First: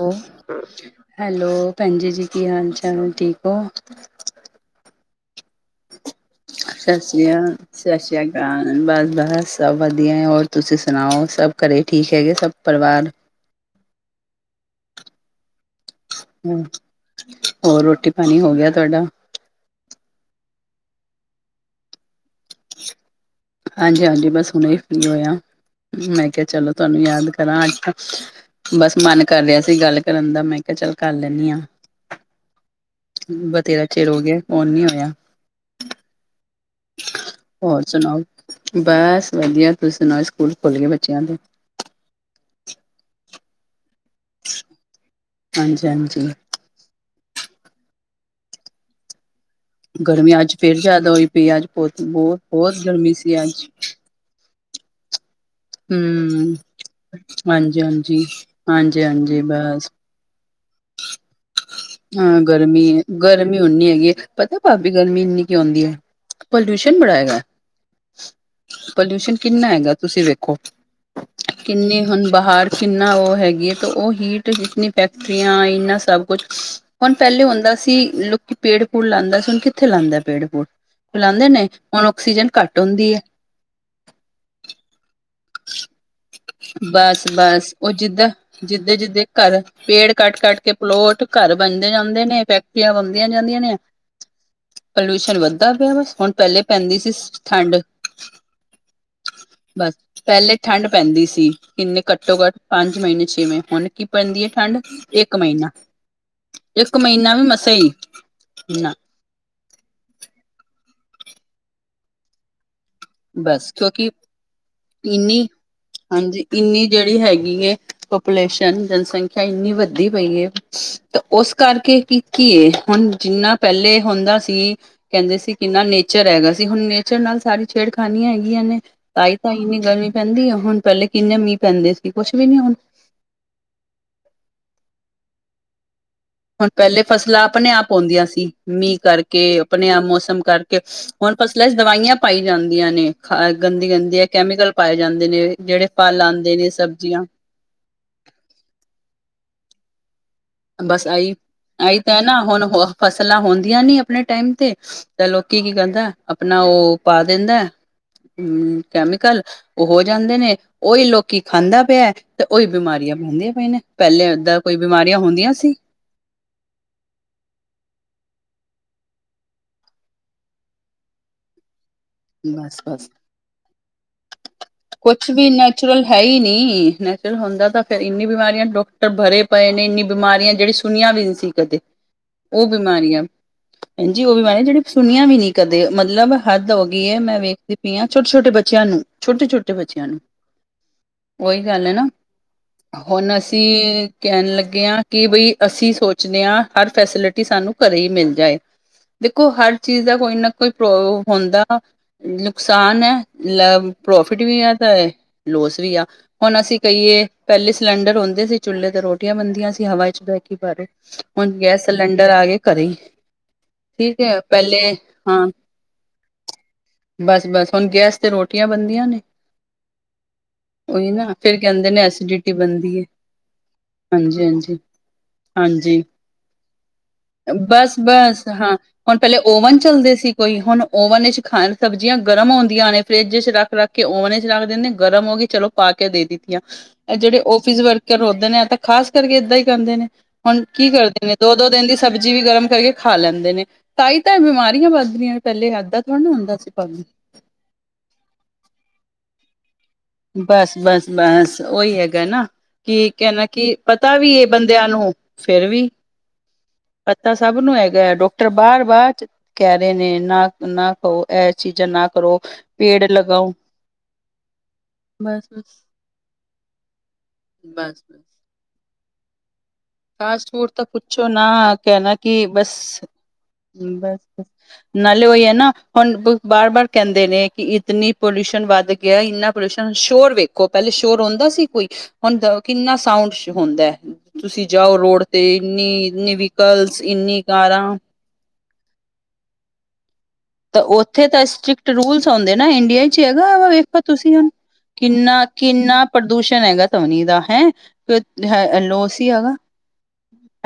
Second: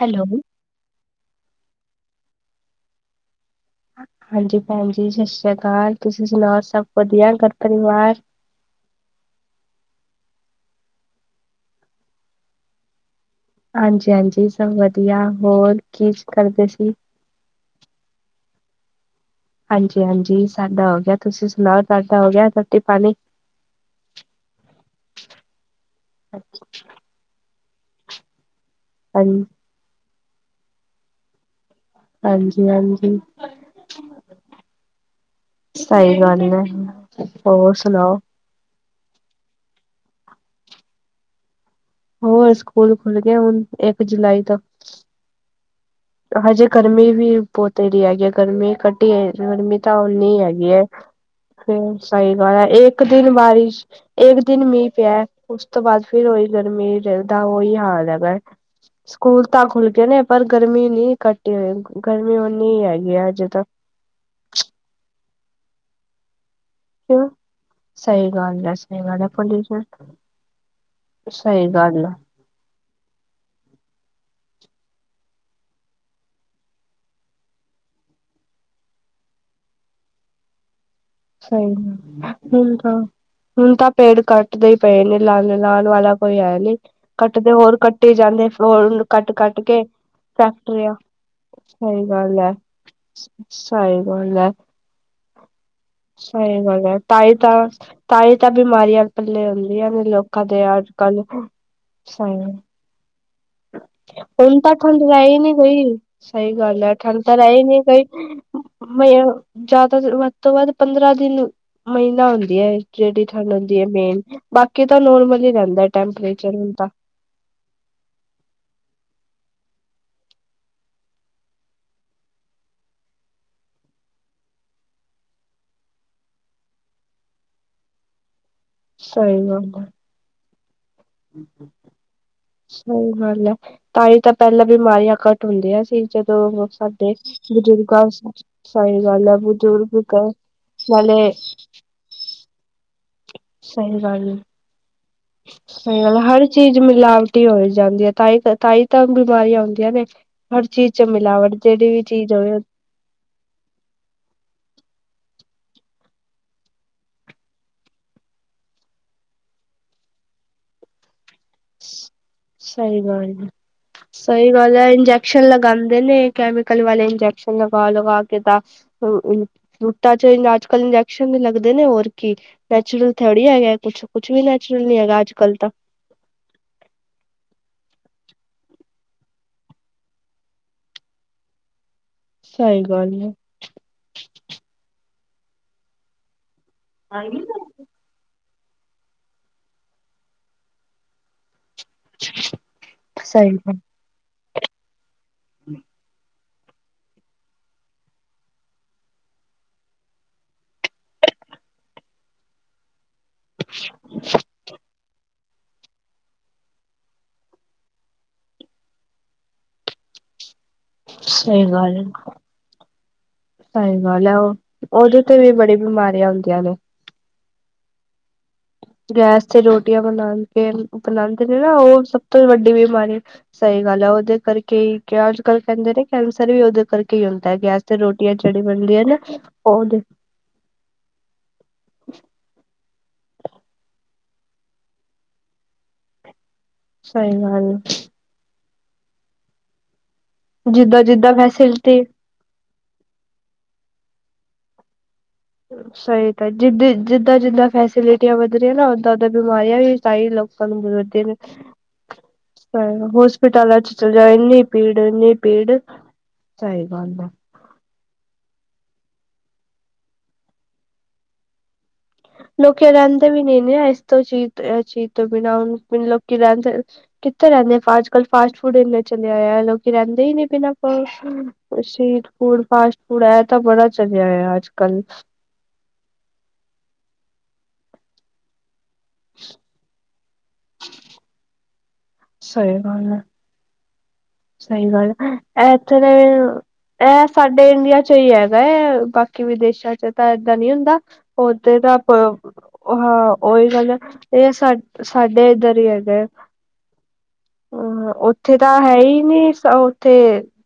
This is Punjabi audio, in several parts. ਹੈਲੋ ਹੈਲੋ ਪੈਂਜੀ ਜੀ ਕੀ ਹਾਲ ਚਾਲ ਠੀਕ ਓ? ਹਾਂਜੀ ਭੈਣ ਜੀ ਸਤਿ ਸ੍ਰੀ ਅਕਾਲ, ਤੁਸੀਂ ਸੁਣਾਓ ਸਭ ਸਤਿ ਸ਼੍ਰੀ ਵਦੀਆ ਘਰ ਅਕਾਲ ਸਤਿ ਪਰਿਵਾਰ? ਸ਼੍ਰੀ ਬਸ ਬਸ ਸਭ ਵਦੀਆ ਏ, ਹੋਰ ਤੁਸੀਂ ਸੁਣਾਓ ਸਭ ਘਰੇ ਠੀਕ ਹੈਗੇ ਸਭ ਪਰਿਵਾਰ? ਹਾਂਜੀ -ਹਾਂਜੀ ਸਭ ਵਦੀਆ ਹੋਰ ਕੀ। ਹਮ ਕਰਦੇ ਸੀ ਹੋਰ ਰੋਟੀ- ਪਾਣੀ ਹੋਗੇਆ ਤਾਡਾ? ਹਾਂਜੀ, ਹਾਂਜੀ ਸਾਡਾ ਹੋ ਗੇਆ, ਤੁਸੀਂ ਸੁਣਾਓ ਤਾਡਾ ਹੋ ਗੇਆ ਰੋਟੀ- ਪਾਣੀ। ਹਾਂਜੀ, ਹਾਂਜੀ ਬਸ ਹੁਣੇ ਈ ਫਰੀ ਹੋਏ ਆਂ, ਮੈਂ ਕੇਆ ਚਲੋ ਤਾਨੂੰ ਯਾਦ ਕਰਾਂ ਅੱਜ। ਬਸ ਮਨ ਹਾਂ ਕਰ ਰੇਆ ਸੀ ਗੱਲ ਕਰਨ ਦਾ, ਮੈਂ ਕੇਆ ਚੱਲ ਕਰ ਲੇਂਨੀ ਆਂ। ਹਾਂਜੀ ਹਾਂਜੀ ਬਥੇਰਾ ਚਿਰ ਹੋ ਗੇਆ, ਫੌਣ ਨੀ ਹੋਏਆ। ਸਈ ਗੱਲ ਐ। ਹੋਰ ਸੁਣਾਓ ਬਸ ਵਦੀਆ, ਤੁਸੀਂ ਸੁਣਾਓ ਸਕੂਲ ਖੁੱਲ ਗਏ ਬੱਚੇਆਂ ਦੇ, ਹੋਰ ਸਕੂਲ ਖੁੱਲ ਗਏ ਹੁਣ ਇੱਕ ਜੁਲਾਈ ਤੋ। ਹਾਂਜੀ -ਹਾਂਜੀ। ਹਜੇ ਗਰਮੀ ਵੀ ਬੋਤ ਰ ਹੈਗੀ ਆ ਗਰਮੀ ਘੱਟੀ ਏ ਗਰਮੀ ਤਾਂ ਗਰਮੀ ਓਨੀ ਅੱਜ ਹੈਗੀ ਫੇਰ ਏ, ਜ਼ਿਆਦਾ ਹੋਈ ਪਈ ਅੱਜ ਬਹੁਤ ਸਹੀ ਬਹੁਤ ਗੱਲ ਆ ਬਹੁਤ ਏਕ ਗਰਮੀ ਦਿਨ ਸੀ ਅੱਜ ਬਾਰਿਸ਼ ਏਕ ਦਿਨ ਮੀਂਹ ਪੇਆ। ਉਸ ਤੋਂ ਬਾਅਦ ਫੇਰ ਓਹੀ ਹਮ ਗਰਮੀ, ਰੇਹਦਾ ਓਹੀ ਹਾਂਜੀ ਹਾਲ ਹਾਂਜੀ ਹੈਗਾ, ਹਾਂਜੀ ਹਾਂਜੀ ਸਕੂਲ ਤਾਂ ਬਸ ਖੁੱਲ ਜਾਨੇ ਪਰ ਗਰਮੀ ਨਈ ਘੱਟੀ ਹੈਗੀ। ਹਾਂ ਗਰਮੀ ਆ ਅਜੇ -ਗਰਮੀ ਤੱਕ ਉਨੀ ਹੈਗੀ ਆ, ਪਤਾ ਭਾਬੀ ਗਰਮੀ ਇੰਨੀ ਕਿਓ ਹੁੰਦੀ ਏ, ਪੋਲਿਊਸ਼ਨ। ਕੰਮ ਕਿਉਂ ਬੜਾਏਗਾ। ਸਹੀ ਗੱਲ ਹੈ ਸਹੀ ਗੱਲ ਹੈ ਪੋਲਿਊਸ਼ਨ ਕਿੰਨਾ ਹੈਗਾ ਤੁਸੀਂ ਵੇਖੋ, ਸਹੀ ਕਿੰਨੇ ਗੱਲ ਆ ਹੁਣ ਬਾਹਰ। ਕਿੰਨਾ ਓ ਹੈਗੀ ਏ, ਤੇ ਉਹ ਹੀਟ ਕਿਤਨੀ ਫੈਕਟਰੀਆਂ ਇੰਨਾ ਸਭ ਕੁਛ। ਹੁਣ ਪੇਲੇ ਹੁੰਦਾ ਸੀ, ਲੋਕੀ ਪੇੜ -ਪੂੜ ਲਾਂਦੇ ਸੀ, ਹੁਣ ਕਿੱਥੇ ਲਾਂਦੇ ਪੇੜ -ਪੂੜ। ਫੁਲਾਦੇ ਨੇ ਸਹੀ ਆਕਸੀਜਨ ਹੁਣ ਘੱਟ ਤਾਂ ਹੁੰਦੀ ਏ। ਹੁਣ ਤਾਂ ਪੇੜ ਕੱਟ ਟਦੇ ਪਏ ਨੇ ਲਾਣ ਲੁਵਾਣ ਵਾਲਾ ਕੋਈ ਹੈ ਨਹੀਂੀ ਕੱਟਦੇ ਬਸ-ਬਸ ਹੋਰ ਉਹ ਕੱਟੇ ਜਿੱਦਾਂ ਜਾਂਦੇ ਹੋਰ ਜਿੱਦੇ-ਜਿੱਦੇ ਕੱਟ ਕੱਟ ਘਰ ਕੇ ਪੇੜ ਕੱਟ ਕੱਟ ਕੇ ਫੈਕਟਰੀਆਂ ਪਲੋਟ ਘਰ ਬਣਦੇ ਸਹੀ ਜਾਂਦੇ ਗੱਲ ਨੇ, ਹੈ ਫੈਕਟਰੀਆਂ ਬਣਦੀਆਂ ਜਾਂਦੀਆਂ ਨੇ ਸਹੀ ਗੱਲ ਹੈ। ਪਲਊਸ਼ਨ ਵਧ ਪਤਾ ਪਿਆ ਬਸ ਹੁਣ ਸਹੀ ਪਹਿਲੇ ਗੱਲ ਪੈਂਦੀ ਹੈ ਸੀ ਤਾਂ ਹੀ ਤਾਂ ਠੰਡ ਤਾਂ ਹੀ ਤਾਂ ਬਿਮਾਰੀਆਂ ਪੱਲੇ ਹੁੰਦੀਆਂ ਬਸ ਨੇ ਲੋਕਾਂ ਪਹਿਲੇ ਦੇ ਠੰਢ ਅੱਜ ਕੱਲ ਪੈਂਦੀ ਸੀ, ਕਿੰਨੇ ਸਹੀ ਘੱਟੋ ਘੱਟ ਪੰਜ ਮਹੀਨੇ ਛੇ ਮਹੀੇ ਹੁਣ ਕੀ ਪੈਂਦੀ ਹੈ ਹੁਣ ਤਾਂ ਠੰਡ ਰਹ ਇੱਕ ਹੀ ਨਹੀਂ ਮਹੀਨਾ ਗਈ, ਸਹੀ ਗੱਲ ਏ ਇੱਕ ਠੰਡ ਮਹੀਨਾ ਤਾਂ ਵੀ ਰਹ ਹੀ ਮਸਾਂ ਨਹੀਂ ਗਈ। ਨਾ ਮ ਜ਼ਿਆਦਾ ਵੱਧ ਤੋਂ ਵੱਧ ਪੰਦਰਾਂ ਦਿਨ ਮਹੀਨਾ ਹੁੰਦੀ ਹੈ ਇਹ। ਜਿਹੜੀ ਠੰਡ ਬਸ ਹੁੰਦੀ ਏ ਕਿਉਂਕਿ ਮੇਨ, ਬਾਕੀ ਤਾਂ ਨੋਰਮਲ ਇੰਨੀ ਹੀ ਰਹਿੰਦਾ ਹਾਂਜੀ ਟੈਂਪਰੇਚਰ ਹੁਣ ਇੰਨੀ ਤਾਂ। ਜਿਹੜੀ ਹੈਗੀ ਏ ਪਾਪੂਲੇਸ਼ਨ ਜਨਸੰਖਿਆ ਇੰਨੀ ਵੱਧਦੀ ਪਈ ਏ। ਤੇ ਉਸ ਕਰਕੇ ਕੀ ਕੀ ਏ ਹੁਣ ਜਿੰਨਾ ਪਹਿਲੇ ਹੁੰਦਾ ਸੀ। ਕਹਿੰਦੇ ਸੀ ਕਿੰਨਾ ਨੇਚਰ ਹੈਗਾ, ਸੀ ਹੁਣ ਨੇਚਰ ਨਾਲ ਸਾਰੀ ਛੇੜ ਖਾਨੀਆਂ ਏਨੀਆਂ ਨੇ ਤਾਈ ਸਹੀ ਤਾਂ ਗੱਲ ਇੰਨੀ ਹੈ ਗਰਮੀ ਪੈਂਦੀ ਹੈ ਹੁਣ ਪਹਿਲੇ ਕਿੰਨੇ ਮੀਂਹ ਪੈਂਦੇ ਸੀ ਕੁਛ ਵੀ ਨੀ ਹੁਣ। ਸਹੀ ਗੱਲ ਹੈ, ਤਾਂ ਹੀ ਤਾਂ ਪਹਿਲਾਂ ਬਿਮਾਰੀਆਂ ਘੱਟ ਹੁੰਦੀਆਂ ਸੀ। ਜਦੋਂ ਹੁਣ ਪਹਿਲੇ ਸਾਡੇ ਫਸਲਾਂ ਆਪਣੇ ਆਪ ਬਜ਼ੁਰਗਾਂ ਆਉਂਦੀਆਂ ਸੀ, ਮੀਂਹ ਸਹੀ ਗੱਲ ਹੈ ਕਰਕੇ, ਆਪਣੇ ਬਜ਼ੁਰਗ ਆਪ ਮੌਸਮ ਕਰਕੇ ਨਾਲੇ ਹੁਣ ਫਸਲਾਂ ਚ ਦਵਾਈਆਂ ਪਾਈ ਜਾਂਦੀਆਂ ਨੇ, ਖ ਗੰਦੀ ਸਹੀ ਗੰਦੀ ਗੱਲ ਕੈਮੀਕਲ ਪਾਏ ਜਾਂਦੇ ਨੇ ਜਿਹੜੇ ਫਲ ਆਦੇ ਨੇ ਸਬਜ਼ੀਆਂ ਟੀ ਹੋ ਜਾਂਦੀ ਹੈ ਤਾਈ ਤਾਂ ਤਾਈ ਤਾਂ ਬਿਮਾਰੀਆਂ ਆਂਉਦੀਆਂ ਨੇ। ਹਰ ਚੀਜ਼ ਚ ਬਸ ਆਈ ਮਿਲਾਵਟ ਜਿਹੜੀ ਆਈ ਵੀ ਤਾਂ ਹੈ ਚੀਜ਼ ਨਾ ਹੋਵੇ ਹੁਣ ਹੋ ਫਸਲਾਂ ਹੁੰਦੀਆਂ ਨੀ ਆਪਣੇ ਟਾਈਮ ਤੇ ਤੇ ਲੋਕੀ ਕੀ ਕਹਿੰਦਾ ਆਪਣਾ ਉਹ ਪਾ ਦਿੰਦਾ ਹੂਂ ਕੈਮੀਕਲ ਉਹ ਹੋ ਜਾਂਦੇ ਨੇ ਉਹੀ ਲੋਕ ਕੀ ਖਾਂਦਾ ਪਿਆ ਤੇ ਉਹੀ ਸਹੀ ਬਿਮਾਰੀਆਂ ਗੱਲ ਹੈ ਹੁਦੀਆਂ ਪਈਆਂ ਨੇ, ਪਹਿਲੇ ਏਦਾਂ ਕੋਈ ਬਿਮਾਰੀਆਂ ਹੁੰਦ ਵੇਲੇ ਕੈਮੀਕਲ ਵਾਲੇ ਇੰਜੈਕਸ਼ਨ ਲਗਾ ਲਗਾ ਕੇ ਤਾਂ ਫਰੂਟਾਂ ਚ ਅੱਜ ਕੱਲ ਇੰਜੈਕਸ਼ਨ ਲੱਗਦੇ ਨੇ ਹੋਰ ਕਿ ਬਸ ਬਸ ਨੈਚੁਰਲ ਥੋੜੀ ਹੈਗਾ ਕੁਛ, ਕੁਛ ਵੀ ਨੈਚੁਰਲ ਨੀ ਹੈਗਾ ਕੁਛ ਅੱਜ ਵੀ ਕੱਲ ਤਾਂ ਨੈਚੁਰਲ ਹੈ ਹੀ ਨਹੀਂ, ਨੈਚੁਰਲ ਹੁੰਦਾ ਤਾਂ ਫਿਰ ਇੰਨੀ ਬਿਮਾਰੀਆਂ ਡੋਕਟਰ ਭਰੇ ਪਏ ਨੇ, ਇੰਨੀ ਬਿਮਾਰੀਆਂ ਜਿਹੜੀ ਸੁਣੀਆਂ ਵੀ ਨਹੀਂ ਸੀ। ਕਦੇ [unintelligible] ਉਹ ਸਹੀ ਗੱਲ ਬਿਮਾਰੀਆਂ, ਹੈ। ਹੈਂਜੀ ਉਹ ਬਿਮਾਰੀਆਂ ਜਿਹੜੀ ਸੁਣੀਆਂ ਵੀ ਨੀ ਕਦੇ ਮਤਲਬ ਹੱਦ ਹੋ ਏ ਮੈਂ ਵੇਖ [unintelligible] ਪੀਆਂ ਛੋਟੇ- ਛੋਟੇ-ਬੱਚਿਆਂ ਨੂੰ ਛੋਟੇ -ਛੋਟੇ ਬੱਚਿਆਂ ਨੂੰ ਉਹੀ ਗੱਲ ਏ ਨਾ ਹੁਣ ਸਹੀ ਅਸੀਂ ਗੱਲ ਕਹਿਣ ਲੱਗੇ ਆਂ ਕਿ ਬਈ ਅਸੀਂ ਸੋਚਦੇ ਆਂ ਹਰ ਫੈਸਿਲਿਟੀ ਸਾਨੂੰ ਘਰੇ ਹੀ ਮਿਲ ਜਾਏ, ਦੇਖੋ ਹਰ ਚੀਜ਼ ਦਾ ਕੋਈ ਨਾ ਕੋਈ ਪ੍ਰੋ ਹੁੰਦਾ ਨੁਕਸਾਨ ਏ ਲ ਪ੍ਰੋਫਿਟ ਵੀ ਆ ਤੇ ਲੋਸ ਵੀ ਆ। ਹੁਣ ਅਸੀਂ ਕਹੀਏ ਪਹਿਲੇ ਸਿਲੰਡਰ ਹੁਂਦੇ ਸੀ, ਚੁੱਲ੍ਹੇ ਤੋਂ ਰੋਟੀਆਂ ਬਣਦੀਆਂ ਸੀ ਹਵਾ ਚੱ ਬਹਿ ਕੇ ਬਾਹਰੇ ਹੁਣ ਸਹੀ ਗੈਸ ਗੱਲ ਸਿਲੰਡਰ ਆ ਕੇ ਘਰੇ ਸਹੀ ਠੀਕ ਗੱਲ ਹੈ ਉਹ ਪਹਿਲੇ ਉਹਦੇ ਤੇ ਹਾਂ ਵੀ ਬੜੀ ਬਿਮਾਰੀਆਂ ਹੁੰਦੀਆਂ ਨੇ ਬਸ, ਬਸ ਹੁਣ ਗੈਸ ਤੇ ਰੋਟ ਗੈਸ ਤੇ ਰੋਟੀਆਂ ਬਣਾ ਕੇ ਉਹੀ ਬਣਾਉਦੇ ਫੇਰ ਨੇ ਨਾ, ਕਹਿੰਦੇ ਉਹ ਸਭ ਤੋਂ ਐਸੀਡਿਟੀ ਵੱਡੀ ਬਣਦੀ ਹੈ। ਬਿਮਾਰੀ ਸਹੀ ਗੱਲ ਹੈ, ਉਹਦੇ ਹਾਂਜੀ-ਹਾਂਜੀ, ਕਰਕੇ ਅੱਜ ਕੱਲ ਕਹਿੰਦੇ ਹਾਂਜੀ ਨੇ ਕੈਂਸਰ ਵੀ ਉਹਦੇ ਕਰਕੇ ਹੀ ਹੁੰਦਾ ਗੈਸ ਤੇ ਰੋਟੀਆਂ ਬਸ-ਬਸ ਜਿਹੜੀ ਹਾਂ ਬਣਦੀਆਂ ਨਾ ਹੁਣ ਪਹਿਲੇ ਓਵਨ ਉਹਦੇ ਚੱਲਦੇ ਸੀ ਕੋਈ ਹੁਣ ਓਵਨ ਖਾਣ ਸਬਜ਼ੀਆਂ ਗਰਮ ਹੁੰਦੀਆਂ ਨੇ, ਫਰਿੱਜ ਚ ਰੱਖ ਰੱਖ ਕੇ ਓਵਨ ਚ ਰੱਖ ਦਿੰਦੇ ਗਰਮ ਹੋ ਗਈ ਚਲੋ ਪਾ ਕੇ ਦੇ ਦਿੱਤੀਆਂ ਇਹ ਸਹੀ ਜਿਹੜੇ ਗੱਲ ਆਫਿਸ ਵਰਕਰ ਹੁੰਦੇ ਨੇ ਤਾਂ ਖ਼ਾਸ ਕਰਕੇ ਇਦਾਂ ਈ ਕਰਦੇ ਨੇ ਹੁਣ ਕੀ ਜਿੱਦਾਂ ਕਰਦੇ ਜਿੱਦਾਂ ਨੇ ਦੋ- ਦੋ ਦਿਨ ਦੀ ਫੈਸਿਲਿਟੀ ਸਬਜ਼ੀ ਸਬਜ਼ੀ ਵੀ ਗਰਮ ਕਰਕੇ ਖਾ ਲੈਂਦੇ ਨੇ, ਤਾਹੀ ਤਾਂ ਇਹ ਬਿਮਾਰੀਆਂ ਵੱਧ ਰਹੀਆਂ ਨੇ ਪਹਿਲੇ ਹੱਦ ਸਹੀ ਤਾਂ ਜਿੱਦ-ਜਿੱਦਾਂ-ਜਿੱਦਾਂ ਫੈਸਿਲਿਟੀਆਂ ਵਧ ਰਹੀਆਂ ਨਾ ਉਦਾਂ-ਉਦਾਂ ਬਿਮਾਰੀਆਂ ਵੀ ਤਾਈ ਲੋਕਾ ਬਸ ਸਾਨੂੰ ਬਸ ਬਲਦੇ ਨੇ ਬਸ ਉਹੀ ਹੈਗਾ ਨਾ ਕਿ ਕਹਿਣਾ ਕਿ ਹੋਸਪਿੱਟਲਾਂ ਚੱਲ ਪਤਾ ਜਾ ਵੀ ਇਹ ਇੰਨੀ ਬੰਦਿਆਂ ਭੀੜ, ਨੂੰ ਇੰਨੀ ਫਿਰ ਭੀੜ, ਵੀ ਸਹੀ ਗੱਲ ਐ। ਪਤਾ ਸਭ ਨੂੰ ਹੈਗਾ ਹੈ ਡਾਕਟਰ ਬਾਰ-ਬਾਰ ਕਹਿ ਰਹੇ ਨੇ ਨਾ-ਨਾ ਕਹੋ ਇਹ ਚੀਜ਼ਾਂ ਨਾ ਕਰੋ ਲੋਕ ਪੇੜ ਰਹਿੰਦੇ ਵੀ ਲਗਾਓ ਨਹੀਂ ਨੇ ਸ ਤੋਂ ਚੀਜ਼-ਐ ਚੀਜ਼ ਤੋਂ ਬਸ ਬਿਨਾਂ ਬਸ ਹੁਨ ਮਤਲੱਬ ਲੋਕ ਰਹਿੰਦੇ ਕਿੱਥੇ ਰਹਿੰਦੇ, ਬਸ ਬਸ ਅੱਜ-ਕੱਲ ਫਾਸਟ ਫੂਡ ਨੇ ਚਲਿਆ ਹੋਇਆ ਹੈ ਲੋਕ ਰਹਿੰਦੇ ਹੀ ਨੀ ਫਾਸਟ ਫੂਡ ਬੰਦਾ ਤਾਂ ਕਰੇ ਪੁੱਛੋ ਕੀ, ਵੈਸੇ ਨਾ ਵੀ ਫੂਡ ਕਹਿਣਾ ਸਟ੍ਰੀਟ ਕਿ ਫੂਡ ਬਸ ਫਾਸਟ ਫੂਡ ਇਹ ਤਾਂ ਬੜਾ ਬਸ-ਬਸ ਚਲਿਆ ਅੱਜ ਕੱਲ ਨਾਲੇ ਉ ਏ ਹੈ ਨਾ। ਹੁਣ ਬਾਰ- ਬਾਰ ਕਹਿੰਦੇ ਨੇ ਕਿ ਇਤ ਨੀ ਪੋਲਿਊਸ਼ਨ ਵੱਧ ਗਿਆ ਇੰਨਾ ਪੋਲਿਊਸ਼ਨ ਸ਼ੋਰ ਵੇ ਦੇਖੋ ਪਹਿਲੇ ਸ਼ੋਰ ਹੁੰਦਾ ਸੀ ਕੋਈ, ਹੁਣ ਸਹੀ ਕਿੰਨਾ ਗੱਲ ਹੈ ਸਾਊਂਡ ਹੁੰਦਾ ਤੁਸੀਂ ਸਹੀ ਜਾਓ ਗੱਲ ਰੋਡ ਤੇ ਇੱਥੇ ਇੰਨੀ- ਦੇ ਇਨੀ ਵਹੀਕਲਸ, ਇੰਨੀ ਕਾਰਾਂ। ਸਹੀ ਹੈਗਾ ਐ ਬਾਕੀ ਵਿਦੇਸ਼ਾਂ ਚੋ ਤਾਂ ਏਦਾਂ ਨਹੀਂ ਤਾਂ ਹੁੰਦਾ ਉੱਥੇ ਤਾਂ ਉਦੇ ਸਟ੍ਰਿਕਟ ਤੱਕ, ਰੂਲਸ ਆਉਂਦੇ ਨਾ ਇੰਡੀਆ 'ਚ ਹਾਂ ਹੈਗਾ ਉਹੀ ਵਾ ਗੱਲ ਆ ਵੇਖੋ ਤੁਸੀਂ ਹੁਣ ਇਹ ਸਬ ਸਾਡੇ ਇੱਧਰ ਈ ਹੈਗਾ। ਧੁਨੀ ਦਾ ਹੈਂ ਹੂੰ ਉੱਥੇ ਤਾਂ ਹੈ ਲੋਸ ਹੀ ਨੀ ਹੈਗਾ ਸ ਉੱਥੇ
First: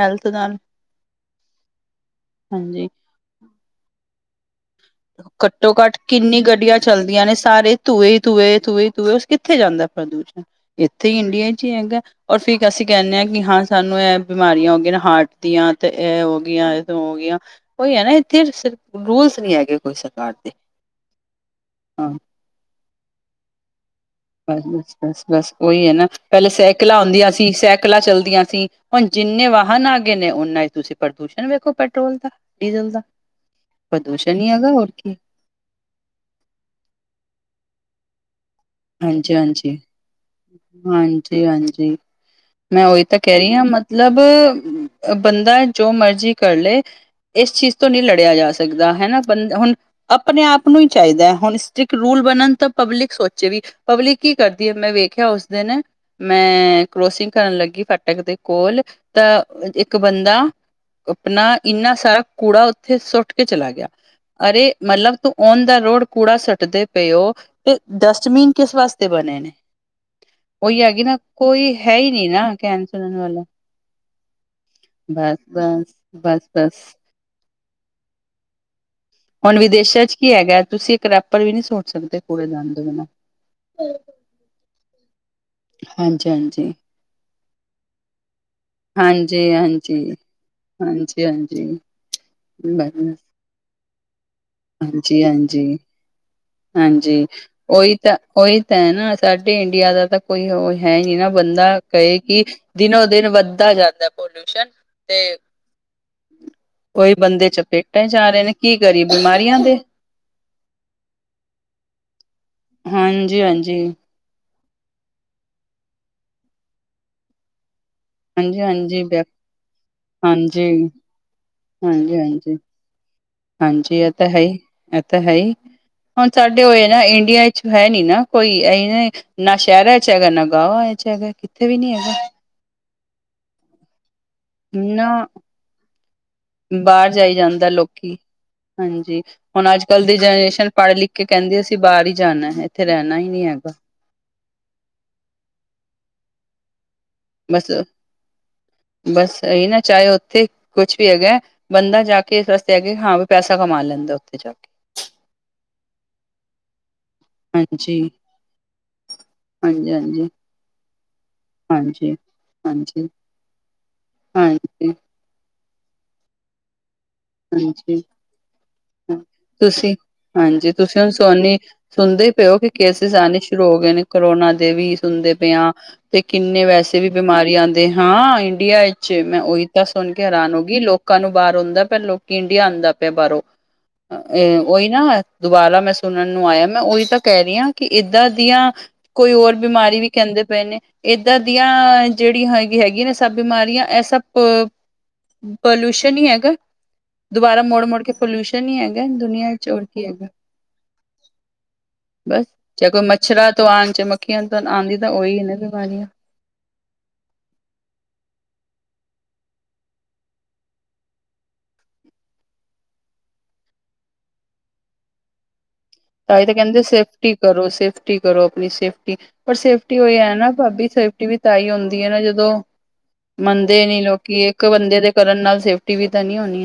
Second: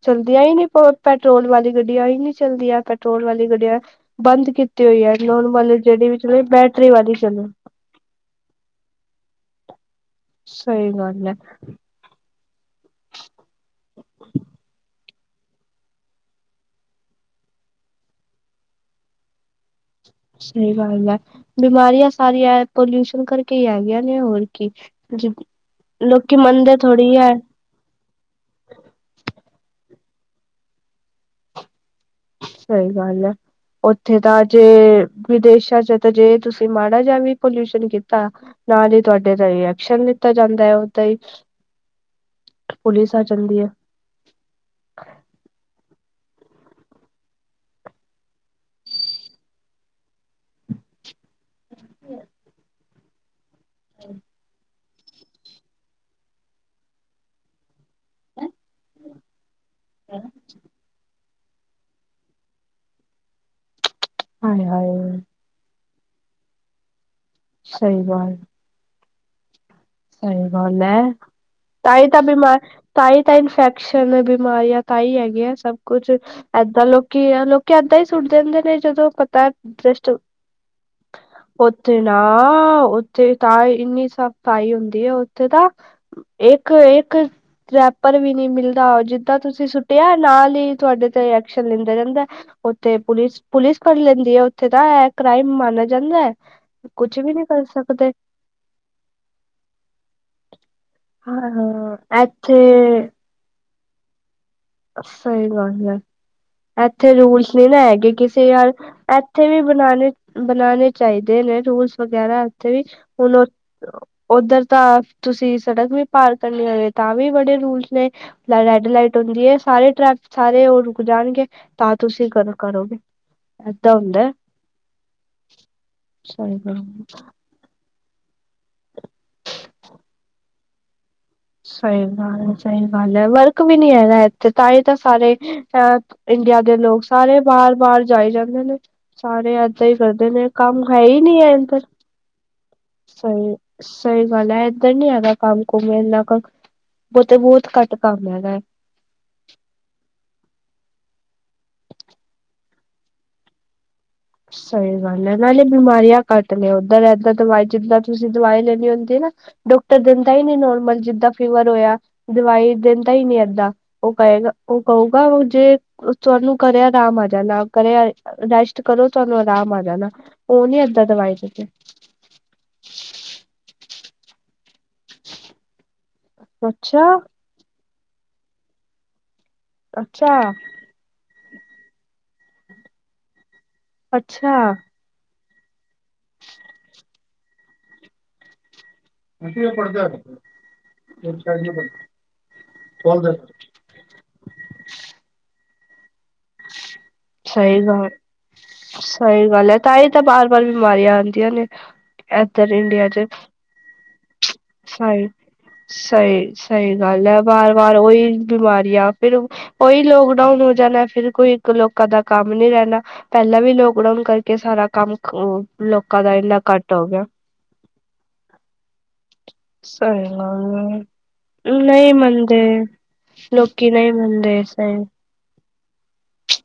ਹੈਲਥ ਚਲਦੀਆਂ ਹੀ ਨਾਲ ਨੀ ਪ-ਪੈਟਰੋਲ ਵਾਲੀ ਗੱਡੀਆਂ ਹੀ ਨੀ ਚਲਦੀਆਂ ਹਾਂਜੀ ਪੈਟਰੋਲ ਵਾਲੀ ਗੱਡੀਆਂ ਬੰਦ ਕੀਤ ਤੀ ਹੋਈ ਹੈ, ਘੱਟੋ ਨੋਨ ਘੱਟ ਜਿਹੜੀ ਵੀ ਕਿੰਨੀ ਚਲੋ ਗੱਡੀਆਂ ਬੈਟਰੀ ਵਾਲੀ ਚੱਲਦੀਆਂ ਨੇ ਚਲੂ। ਸਾਰੇ ਧੂਏ ਧੂਏ, ਧੂਏ ਧੂਏ, ਕਿੱਥੇ ਜਾਂਦਾ ਪ੍ਰਦੂਸ਼ਣ ਸਹੀ ਇੱਥੇ ਹੀ ਗੱਲ ਹੈ ਇੰਡੀਆ ਚ ਹੀ ਹੈਗਾ। ਅਸੀ ਕ ਅਸੀਂ ਕਹਿੰਦੇ ਹਾਂ ਕਿ ਹਾਂ ਸਾਨੂੰ ਇਹ ਬਿਮਾਰੀਆਂ ਹੋ ਗਈਆਂ ਹਾਰਟ ਦੀਆਂ ਤੇ ਇਹ ਹੋ ਗੀਆਂ, ਏਹ ਤੋ ਹੋ ਗਈਆਂ ਉਹੀ ਹੈ ਨਾ ਇੱਥੇ ਸਿਰਫ ਰੂਲਸ ਨਹੀਂ ਹੈਗੇ ਕੋਈ ਸਰਕਾਰ ਦੇ। ਸਹੀ ਗੱਲ ਐ, ਹਾਂ ਬਿਮਾਰੀਆਂ ਸਾਰੀਆਂ ਐ ਪੋਲਿਊਸ਼ਨ ਕਰਕੇ ਕਰਕੇ ਹੈ ਗਿਆ ਨੇ ਹੋਰ ਹਾਜੀ ਕੀ ਬਸ ਬਸ, ਬਸ ਬਸ ਉਹੀ ਹੈ ਨਾ ਲੋਕੀ ਪਹਿਲੇ ਮੰਨਦੇ ਸਾਇਕਲਾਂ ਥੋੜ੍ਹੀ ਆਂਦੀਆਂ ਹੈ ਸੀ ਸਾਕਿ ਸਾਇਕਲਾਂ ਚੱਲਦੀਆਂ ਸੀ ਹੁਣ ਜਿੰਨੇ ਵਾਹਨ ਆ ਗਏ ਨੇ ਓਨਾ ਚ ਤੁਸੀਂ ਪ੍ਰਦੂਸ਼ਣ ਵੇਖੋ ਪੈਟਰੋਲ ਦਾ ਸਹੀ ਡੀਜ਼ਲ ਦਾ ਗੱਲ ਐ, ਉੱਥੇ ਪ੍ਰਦੂਸ਼ਣ ਤਾਂ ਹੀ ਜੇ ਹੈਗਾ ਹੋਰ ਕੀ ਵਿਦੇਸ਼ਾਂ ਚ ਤਾਂ ਜੇ ਤੁਸੀਂ ਮਾੜਾ ਜਿਹਾ ਵੀ ਪੋਲਿਊਸ਼ਨ ਕੀਤਾ ਨਾਲ ਹੀ ਹਾਂਜੀ ਤੁਹਾਡੇ ਦਾ ਰਿ ਹਾਂਜੀ ਐਕਸ਼ਨ ਦਿੱਤਾ ਜਾਂਦਾ ਹੈ ਓਦਾਂ ਈ। ਹਾਂਜੀ ਹਾਂਜੀ ਪੁਲਿਸ ਆ ਜਾਂਦੀ ਐ। ਮਤਲੱਬ ਬੰਦਾ ਜੋ ਮਰਜ਼ੀ ਕਰ ਲੈ ਇਸ ਚੀਜ਼ ਤੋਂ ਨਹੀਂ ਲੜਿਆ ਜਾ ਸਕਦਾ ਹਨਾ ਬੰਦਾ ਹੁਣ ਆਪਣੇ ਆਪ ਨੂੰ ਹੀ ਚਾਈਦਾ। ਹੁਣ ਸਟ੍ਰਿਕ ਰੂਲ ਬਣਨ ਤਾਂ ਪਬਲਿਕ ਸੋਚੇ ਵੀ, ਪਬਲਿਕ ਕੀ ਕਰਦੀ ਹੈ ਮੈਂ ਵੇਖਿਆ ਉਸ ਦਿਨ ਮੈਂ ਕਰੋਸਿੰਗ ਕਰਨ ਲੱਗੀ ਫ ਫਾਟਕ ਦੇ ਕੋਲ ਤਾਂ ਇੱਕ ਬੰਦਾ ਆਪਣਾ ਇੰਨਾ ਸਾਰਾ ਕੂੜਾ ਉੱਥੇ ਸੁੱਟ ਕੇ ਚਲਾ ਗਿਆ, ਹਾਏ ਅਰੇ ਹਾਏ ਮਤਲੱਬ ਤੂੰ ਓਨ ਦਾ ਰੋਡ ਕੂੜਾ ਸੱਟਦੇ ਪਏ ਓ, ਤੇ ਸਹੀ ਗੱਲ ਡਸਟਬੀਨ ਕਿਸ ਵਾਸਤੇ ਬਣੇ ਨੇ। ਸਹੀ ਗੱਲ ਉਹੀ ਹੈਗੀ ਐ, ਨਾ ਕੋਈ ਹੈ ਤਾਂਹੀ ਹੀ ਤਾਂ ਨਹੀਂ ਨਾ ਬਿਮਾਰ ਕਹਿਣ ਤਾਂ ਸੁਣਨ ਹੀ ਤਾਂ ਵਾਲਾ ਇਨਫੈਕਸ਼ਨ ਬਿਮਾਰੀਆਂ ਪਤਾ ਹੀ ਹੈਗੇ ਆ ਸਭ ਬਸ-ਬਸ, ਕੁੱਛ ਏਦਾਂ ਬਸ-ਬਸ। ਲੋਕੀ ਆ ਲੋਕ ਏਦਾਂ ਹੀ ਸੁੱਟਦੇ ਹੁੰਦੇ ਨੇ ਜਦੋਂ ਤਾਂ ਹੁਣ ਵਿਦੇਸ਼ਾਂ ਡਸਟ, ਚ ਕੀ ਹੈਗਾ ਤੁਸੀਂ ਇੱਕ ਰੈਪਰ ਵੀ ਨਹੀਂ ਸੁੱਟ ਉੱਥੇ ਨਾ ਸਕਦੇ ਕੂੜੇਦਾਨ ਤੋਂ ਬਿਨਾਂ। ਉੱਥੇ ਤਾਈ ਇੰਨੀ ਸਫਾਈ ਹੁੰਦੀ ਹੈ ਉੱਥੇ ਤਾ ਹਾਂਜੀ-ਹਾਂਜੀ, ਇੱਕ- ਇੱਕ ਰੈਪਰ ਵੀ ਨਹੀ ਮਿਲਦਾ, ਜਿੱਦਾਂ ਤੁਸੀਂ ਹਾਂਜੀ-ਹਾਂਜੀ, ਸੁੱਟਿਆ ਹਾਂਜੀ-ਹਾਂਜੀ। ਨਾਲ ਹੀ ਤੁਹਾਡੇ ਤੇ ਹਾਂਜੀ-ਹਾਂਜੀ, ਐਕਸ਼ਨ ਹਾਂਜੀ। ਲੈਂਦਾ ਰਹਿੰਦਾ। ਹਾਂਜੀ ਉੱਥੇ ਬਸ ਪੁਲਿਸ -ਪੁਲਿਸ ਫੜ ਲੈਂਦੀ ਆ ਉੱਥੇ ਤਾਂ ਇਹ ਹਾਂਜੀ ਕ੍ਰਾਈਮ ਹਾਂਜੀ ਮਾਨਿਆ ਜਾਂਦਾ ਐ। ਹਾਂਜੀ। ਓਈ ਤਾਂ ਉਹੀ ਤੇ ਐ ਨਾ ਸਾਡੇ ਇੰਡੀਆ ਦਾ ਤੇ ਕੋਈ ਓ ਹੈ ਨੀ ਨਾ ਹਾਂ ਬੰਦਾ ਕਏ ਹਾਂ ਕਿ ਦਿਨੋ ਇੱਥੇ ਦਿਨ ਵੱਧਦਾ ਜਾਂਦਾ ਪੋਲਿਊਸ਼ਨ। ਸਈ ਗੱਲ ਐ। ਹਮ। ਐਥੇ ਰੂਲਸ ਨੀ ਨਾ ਹੈਗੇ ਕਿਸੇ ਯਾਰ ਕਰੀਏ ਐਥੇ ਬਿਮਾਰੀਆਂ ਵੀ ਦੇ ਬਨਾਨੇ ਬਨਾਨੇ ਚਾਈਦੇ ਨੇ ਰੂਲਸ। ਵਗੈਰਾ ਏਥੇ ਵੀ ਹੁਨ ਓ ਹਾਂਜੀ-ਹਾਂਜੀ, ਓਧਰ ਤਾਂ ਤੁਸੀ ਸੜਕ ਵੀ ਪਾਰ ਕਰਨੀ ਹੋਵੇ ਤਾਂ ਵੀ ਬੜੇ ਰੂਲਸ ਨੇ। ਲਾ ਰੈਡ ਹਾਂਜੀ-ਹਾਂਜੀ, ਲਾਈਟ ਹੁੰਦੀ ਏ। ਸਾਰੇ ਟਰੈਫ ਸਾਰੇ ਹਾਂਜੀ, ਓ ਰੁਕ ਜਾਨਗੇ ਤਾਂ ਤੁਸੀ ਕਰ ਹਾਂਜੀ-ਹਾਂਜੀ। ਕਰੋਗੇ। ਏਦਾਂ ਹਾਂਜੀ ਐ ਤਾ ਹੁੰਦਾ ਹੈ ਈ। ਐ ਤਾ ਹੈ ਈ। ਹੁਨ ਸਹੀ ਸਾਡੇ ਗੱਲ ਓਏ ਨਾ ਇੰਡੀਆ ਹੈ ਨੀ ਨਾ ਕੋਈ। ਐਈ ਨੀ ਨਾ ਸੈ਼ਰਾਂ ਚ ਹੈਗਾ ਨਾ ਗਾਵਾ ਚ ਹੈਗਾ। ਵੀ ਨੀ ਸਈ ਹੈਗਾ ਗੱਲ ਐ। ਸਈ ਗੱਲ ਐ, ਵਰਕ ਵੀ ਨੀ ਹੈਗਾ। ਤੇ ਤਾਂ ਈ ਤਾਂ ਨਾ ਸਾਰੇ ਅ ਇੰਡੀਆ ਦੇ ਲੋਕ ਬਾਹਰ ਜਾਈ ਸਾਰੇ ਜਾਂਦਾ ਬਾਰ ਬਾਰ ਲੋਕੀ ਜਾਈ ਜਾਂਦੇ ਨੇ। ਹਾਂਜੀ ਸਾਰੇ ਹੁਣ ਅੱਜ ਐਦਾਂ ਈ ਕੱਲ੍ਹ ਦੀ ਕਰਦੇ ਨੇ। ਜਨਰੇਸ਼ਨ ਕੰਮ ਪੜ੍ਹ ਹੈ ਲਿਖ ਈ ਕੇ ਨੀ ਕਹਿੰਦੀ ਅਸੀਂ ਐਧਰ। ਬਾਹਰ ਹੀ ਜਾਣਾ ਹੈ ਇੱਥੇ ਰਹਿਣਾ ਹੀ ਨਹੀਂ ਸਈ ਹੈਗਾ ਸਈ ਗੱਲ ਐ ਐਧਰ ਨੀ ਹੈਗਾ ਕੰਮ ਕੁਮ ਏਨਾ ਕ। ਔਥੇ ਬੋਤ ਬਸ ਘੱਟ ਕੰਮ ਹੈਗਾ ਐ। ਬਸ ਐਈ ਨਾ ਚਾਏ ਓਥੇ ਕੁਛ ਵੀ ਹੈਗਾ ਐ। ਬੰਦਾ ਜਾ ਕੇ ਇਸ ਵਾਸਤੇ ਐ ਕੇ ਹਾਂ ਵੀ ਪੈਸਾ ਕਮਾ ਲੈਂਦਾ ਔਥੇ। ਸਈ ਗੱਲ ਐ। ਨਾਲੇ ਬਿਮਾਰੀਆਂ ਘੱਟ ਨੇ ਓਦਰ। ਐਦਰ ਦਵਾਈ ਜਿੱਦਾਂ ਹਾਂਜੀ ਤੁਸੀ ਦਵਾਈ ਲੈਣੀ ਹੁੰਦੀ ਏਨਾ ਹਾਂਜੀ ਡਾਕਟਰ ਹਾਂਜੀ ਦੇਂਦਾ ਈ ਨੀ ਨੋਰਮਲ। ਜਿੱਦਾਂ ਫੀਵਰ ਹੋਏਆ। ਹਾਂਜੀ ਦਵਾਈ ਹਾਂਜੀ ਦੇਂਦਾ ਈ ਨੀ ਏਦਾਂ। ਓ ਕਏਗਾ ਓ ਹਾਂਜੀ ਕਊਗਾ ਉ ਜੇ ਤਆਨੂੰ ਘਰੇ ਰਾਮ ਆਜਾਨਾ ਘਰੇ ਰ ਰੈਸ਼ਟ ਹ ਤੁਸੀ ਹਾਂਜੀ ਤੁਸੀ ਏਦਾਂ ਹੁਨ ਦਵਾਈ ਸੋਨੀ ਦਿੰਦੇ ਸੁਨਦੇ ਈ ਪਏਓ ਕਿ ਕੇਸਿਸ ਆਨੇ ਸ਼ੁਰੂ ਹੋਗੇ ਨੇ ਕਰੋਨਾ ਦੇ ਵੀ। ਸੁਨਦੇ ਪੇਆਂ ਤੇ ਕਿੰਨੇ ਵੈਸੇ ਵੀ ਅੱਛਾ ਬਿਮਾਰੀਆਂ ਦੇ ਹਾਂ, ਇੰਡੀਆ ਇਚ। ਮੈਂ ਓਈ ਤਾਂ ਸੁਣ ਕੇ ਅੱਛਾ ਹੈਰਾਨ ਹੋ ਗਈ। ਲੋਕਾਂ ਨੂੰ ਬਾਰ ਹੋਂਦਾ ਪੇਆ ਲੋਕੀ ਇੰਡੀਆ ਆਂਦਾ ਪੇਆ ਬਾਰੋਂ। ਅ ਅੱਛਾ। ਔਈ ਨਾ। ਦੁਬਾਰਾ ਮੈਂ ਸੁਣਨ ਨੂੰ ਆਏਆ। ਮੈਂ ਓਈ ਤਾਂ ਕੈਰੀ ਆਂ ਕਿ ਏਦਾਂ ਦੀਆਂ ਕੋਈ ਹੋਰ ਸਹੀ ਬਿਮਾਰੀ ਵੀ ਕੈਂਦੇ ਪਏ ਨੇ। ਏਦਾਂ ਦੀਆਂ ਜੇੜੀਆਂ ਹੈਗੀ ਹੈਗੀ ਨਾ ਸਭ ਬਿਮਾਰੀਆਂ ਐ ਸਪ ਪੋਲਊਸ਼ਨ ਈ ਹੈਗਾ। ਦੁਬਾਰਾ ਮੋੜ ਮੋੜ ਕੇ ਪੋਲਊਸ਼ਨ ਈ ਹੈ ਸਈ ਗੱਲ ਐ। ਤਾਂ ਈ ਤਾਂ ਬਾਰ ਬਾਰ ਬਿਮਾਰੀਆਂ ਆਂਦੀਆਂ ਨੇ। ਬਸ ਇੱਧਰ ਚਾਏ ਕੋਈ ਇੰਡੀਆ ਚ ਮੱਛਰਾਂ ਤੋਂ ਆਣ ਚ ਮੱਖੀਆਂ ਤੋਂ ਆਂਦੀ ਤਾਂ ਓਈ ਨਾ ਬਿਮਾਰੀਆਂ ਸਈ ਸਈ ਗੱਲ ਐ। ਵਾਰ ਵਾਰ ਓਈ ਬਿਮਾਰੀਆਂ ਫਿਰ ਓਈ ਲੋਕਡਾਊਨ ਹੋ ਜਾਨੈ ਫਿਰ। ਕੋਈ ਇੱਕ ਲੋਕਾਂ ਦਾ ਕੰਮ ਨੀ ਰੈਣਾ ਪੈਲਾਂ ਵੀ ਲੋਕਡਾਊਨ ਕਰਕੇ ਸਾਰਾ ਕੰਮ ਲੋਕਾਂ ਦਾ ਤਾਂ ਹੀ ਤਾਂ ਏਨਾ ਕਹਿੰਦੇ ਘੱਟ ਹੋ ਗਆ। ਸੇਫਟੀ ਕਰੋ ਸੇਫਟੀ ਕਰੋ ਅਪਣੀ ਸੇਫਟੀ। ਪਰ ਸੇਫਟੀ ਓਈ ਸਹੀ ਐਨਾ ਗੱਲ ਭਾਬੀ ਹੈ, ਸੇਫਟੀ ਵੀ ਤਾਈ ਹੁੰਦੀ ਐ ਨਹੀਂ ਨਾ ਜਦੋਂ ਮੰਨਦੇ ਮੰਨਦੇ ਲੋਕੀ ਨੀ ਨਹੀਂ ਲੋਕੀ। ਮੰਨਦੇ ਏਕ ਬੰਦੇ ਦੇ ਕਰਨ ਨਾਲ ਸੇਫਟੀ ਵੀ ਤਾਂ ਨੀ ਹੋਨੀ।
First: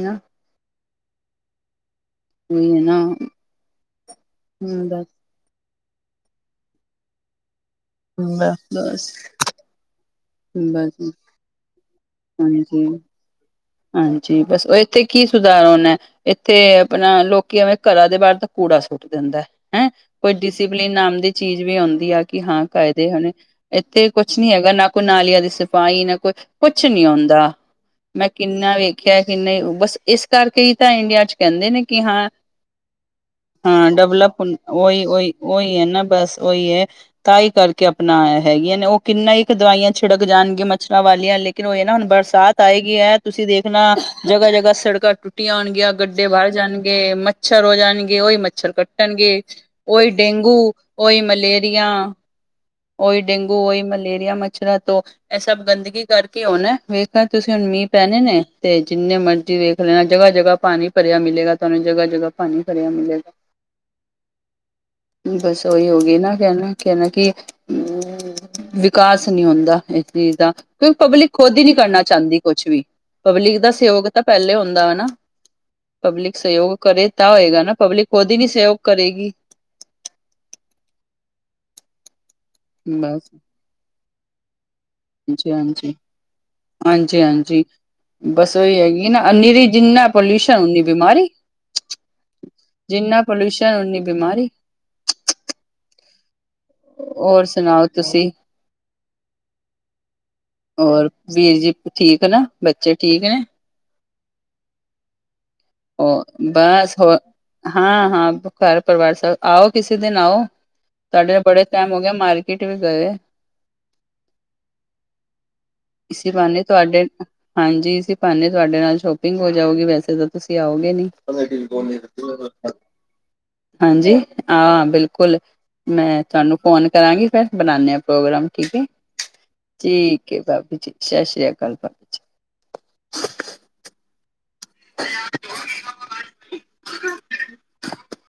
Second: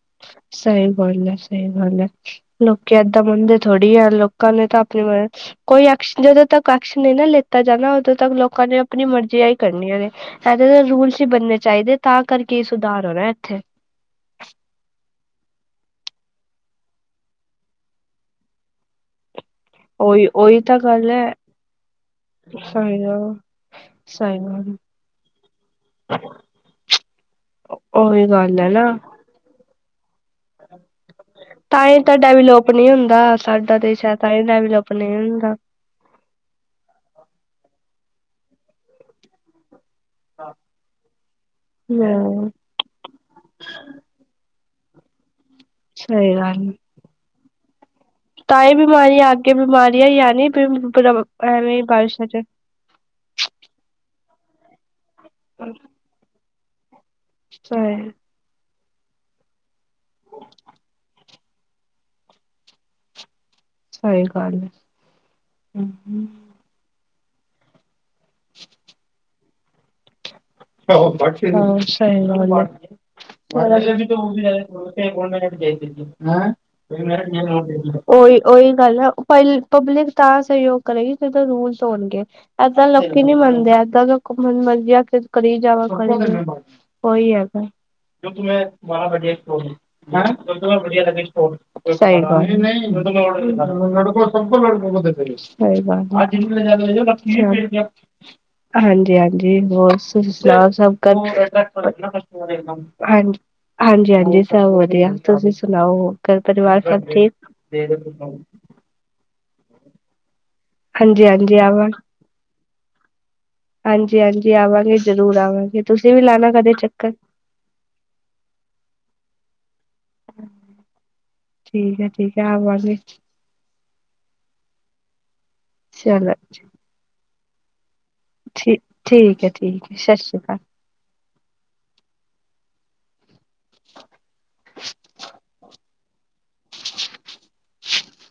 ਸਈ ਗੱਲ ਐ। ਸਈ ਗੱਲ ਐ। ਉਹੀ ਹੈ ਲੋਕੀ ਨਾ ਏਦਾਂ ਮੰੰਦੇ ਥੋੜੀ ਆ ਲੋਕ ਲੋਕਾਂ ਨੇ ਤਾਂ ਹਮ ਅਪਨੀ ਮ ਕੋਈ ਐਕ ਜਦੋਂ ਤੱਕ ਐਕਸ਼ਨ ਨਈ ਨਾ ਲਿਤਾ ਜਾਂਦਾ ਜਦੋਂ ਤੱਕ ਬਸ ਲੋਕਾਂ ਨੇ ਅਪਨੀ ਬਸ ਮਰਜੀ ਆਈ ਕਰਨੀਆ ਨੇ। ਸਾਡੇ ਤੇ ਬਸ ਰੂਲਸ ਈ ਬਨਨੇ ਚਾਈਦੇ ਤਾਂ ਕਰਕੇ ਈ ਹਾਂਜੀ ਸੁਧਾਰ ਹੋਨਾ ਏਥੇ। ਹਾਂਜੀ। ਬਸ ਓ ਏਥੇ ਕੀ ਸੁਧਾਰ ਹੋਨਾ ਐ? ਇੱਥੇ ਆਪਣਾ ਲੋਕੀ ਐਵੇਂ ਘਰਾਂ ਦੇ ਬਾਹਰ ਤਾਂ ਕੂੜਾ ਸੁੱਟ ਦਿੰਦਾ। ਹੈਂ, ਉਹੀ ਕੋਈ ਉਹੀ ਤਾਂ ਡਿਸਿਪਲਿਨ ਗੱਲ ਨਾਮ ਹੈ ਦੀ ਚੀਜ਼ ਵੀ ਆਉਂਦੀ ਆ ਕਿ ਹਾਂ, ਸਹੀ ਕਾਇਦੇ ਹਣੇ? ਗੱਲ ਇੱਥੇ ਕੁਛ ਸਹੀ ਨੀ ਹੈਗਾ ਗੱਲ ਨਾ, ਕੋਈ ਨਾਲੀਆਂ ਦੀ ਸਫਾਈ ਨਾ ਕੋਈ ਕੁਛ, ਨੀ ਆਉਂਦਾ ਉਹੀ ਮੈਂ ਗੱਲ ਹੈ ਕਿੰਨਾ ਨਾ ਵੇਖਿਆ, ਕਿੰਨਾ ਹੀ ਬਸ ਇਸ ਇਸ ਕਰਕੇ ਹੀ ਤਾਂ ਇੰਡੀਆ ਚ' ਕਹਿੰਦੇ ਨੇ ਤਾਂ ਕਿ ਹੀ ਤਾਂ ਡੈਵਲੋਪ ਨਹੀਂ ਹੁੰਦਾ ਸਾਡਾ ਹਾਂ-ਹਾਂ, ਦੇਸ਼ ਹੈ ਤਾਂ ਡਵਲਪ ਹੀ ਹ ਡੈਵਲੋਪ ਉਹੀ- ਨਹੀਂ ਉਹੀ ਹੁੰਦਾ ਉਹੀ ਹੈ ਨਾ, ਬਸ ਉਹੀ ਹੈ, ਤਾਈ ਕਰਕੇ ਆਪਣਾ ਹੈਗੀਆਂ ਨੇ ਉਹ ਕਿੰਨਾ ਕੁ' ਦਵਾਈਆਂ ਛਿੜਕ ਜਾਣ ਗਏ ਮਚਰਾ ਵਾਲੀਆਂ, ਲੇਕਿਨ ਉਹ ਨਾ, ਹੁਣ ਹਮ ਬਰਸਾਤ ਆਏਗੀ ਹੈ ਤੁਸੀਂ ਦੇਖਣਾ, ਜਗ੍ਹਾ-ਜਗ੍ਹਾ ਸੜਕਾਂ ਟੁੱਟੀਆਂ ਹੋਣਗੀਆਂ, ਗੱਡੇ ਸਹੀ ਬਾਹਰ ਗੱਲ ਜਾਣਗੇ, ਮੱਛਰ ਹੋ ਜਾਣਗੇ ਉਹੀ ਤਾਂ ਮੱਛਰ ਹੀ ਬਿਮਾਰੀਆਂ ਕੱਟਣਗੇ, ਅੱਗੇ ਬਿਮਾਰੀਆਂ ਉਹੀ ਹੀ ਆਣੀ ਡੇਂਗੂ, ਉਹੀ ਐਵੇਂ ਮਲੇਰੀਆ ਬਾਰਿਸ਼ਾਂ ਚ ਉਹੀ ਡੇਂਗੂ, ਉਹੀ ਮਲੇਰੀਆ, ਮੱਛਰਾਂ ਤੋਂ ਇਹ ਸਭ ਗੰਦਗੀ ਕਰਕੇ ਉਹ ਨਾ ਤੁਸੀਂ ਹੁਣ ਮੀਂਹ ਸਹੀ ਪਹਿਣੇ ਨੇ, ਤੇ ਜਿੰਨੇ ਮਰਜ਼ੀ ਵੇਖ ਲੈਣਾ, ਜਗ੍ਹਾ-ਜਗ੍ਹਾ ਪਾਣੀ ਭਰਿਆ ਮਿਲੇਗਾ ਤੂਹਾਨੂੰ ਜਗ੍ਹਾ-ਜਗ੍ਹਾ ਪਾਣੀ ਭਰਿਆ ਮਿਲੇਗਾ ਸਹੀ ਗੱਲ ਬਸ, ਓਹੀ ਹੋ ਗਈ ਹੈ। ਨਾ, ਕਹਿਣਾ ਕਹ ਨਾ ਕਿ ਵਿਕਾਸ ਨੀ ਹੁੰਦਾ ਇਸ ਚੀਜ਼ ਦਾ ਪਬਲਿਕ ਖੁਦ ਹੀ ਨਹੀਂ ਹਾਂ, ਕਰਨਾ ਸਹੀ ਚਾਹੁੰਦੀ ਗੱਲ ਕੁਛ ਹੈ ਵੀ ਪਬਲਿਕ ਦਾ ਸਹਿਯੋਗ ਤਾਂ ਪਹਿਲੇ ਹੁੰਦਾ ਵਾ ਨਾ ਪਬਲਿਕ ਸਹਿਯੋਗ ਕਰੇ ਤਾਂ ਹੋਏਗਾ ਨਾ ਪਬਲਿਕ [unintelligible] ਖੁਦ ਹੀ ਨਹੀਂ ਓਹੀ-ਓਹੀ ਸਹਿਯੋਗ ਗੱਲ ਹੈ ਕਰੇਗੀ ਪ ਪਬਲਿਕ ਤਾਂ ਸਹਿਯੋਗ ਕਰੇਗੀ ਜਦ ਰੂਲਸ ਹੋਣਗੇ, ਇਏਦਾਂ ਲੋਕੀ ਬਸ ਨੀ ਮੰਨਦੇ, ਇਏਦਾਂ ਮਨ-ਮਰਜ਼ੀ ਆ ਕੇ ਕਰੀ ਜਾਵਾ, ਕਰ ਹਾਂਜੀ-ਹਾਂਜੀ [inaudible] ਪੋਲਿਊਸ਼ਨ ਉਨੀ ਬਿਮਾਰੀ ਸਹੀ ਗੱਲ ਹੈ। ਜਿੰਨਾ ਪੋਲਿਊਸ਼ਨ ਉਨੀ ਬਿਮਾਰੀ ਹੋਰ ਸੁਣਾਓ ਤੁਸੀਂ ਹਾਂਜੀ-ਹਾਂਜੀ, ਹੋ ਤੁਸੀਂ ਸੁਣਾਓ, ਸਭ ਹੋਰ ਘਰ ਵੀਰ ਜੀ ਚ' ਵਧੀਆ? ਠੀਕ ਨਾ ਬੱਚੇ ਠੀਕ ਨੇ ਹਾਂਜੀ ਹਾਂਜੀ-ਹਾਂਜੀ, ਸਭ ਵਧੀਆ ਤੁਸੀਂ ਸੁਣਾਓ, ਉਹ ਘਰ-ਪਰਿਵਾਰ ਸਭ ਠੀਕ? ਘਰ-ਪਰਿਵਾਰ ਸਾਹਿਬ ਆਓਕਿਸੇ ਦਿਨ, ਆਓ ਤੁਡੇ ਨਾਲ ਹਾਂਜੀ-ਹਾਂਜੀ ਬੜੇ ਆਵਾਂ ਟਾਈਮ ਹੋ ਗਿਆ ਮਾਰਕੀਟ ਵੀ ਗਏ ਹਾਂਜੀ-ਹਾਂਜੀ, ਆਵਾਂਗੇ ਜ਼ਰੂਰ ਆਵਾਂਗੇ। ਤੁਸੀਂ ਵੀ ਇਸੀ ਲਾਣਾ ਬਹਾਨੇ ਕਦੇ ਤੁਹਾਡੇ ਚੱਕਰ। ਹਾਂਜੀ, ਅਸੀਂ ਪਾਉਂਦੇ। ਤੁਹਾਡੇ ਨਾਲ ਸ਼ੋਪਿੰਗ ਹੋ ਜਾਓਗੀ, ਵੈਸੇ ਤਾਂ ਤੁਸੀਂ ਆਓਗੇ ਨੀ? ਠੀਕ ਐ, ਠੀਕ ਐ ਆਵਾਂਗੇ, ਹਾਂਜੀ ਹਾਂ, ਬਿਲਕੁਲ। ਮੈਂ ਚਲੋ ਤੁਹਾਨੂੰ ਫੋਨ ਕਰਾਂਗੀ, ਫਿਰ ਬਣਾਉਾਨੇ ਹ। ਪ੍ਰੋਗਰਾਮਕ ਠੀਕ, ਠੀਕ ਐ, ਠੀਕ ਐ ਸਤਿ ਸ਼੍ਰੀ ਅਕਾਲ। ਭਾਬੀ ਜੀ। ਸਤਿ ਸ੍ਰੀ ਅਕਾਲ, ਭਾਬੀ ਜੀ [inaudible]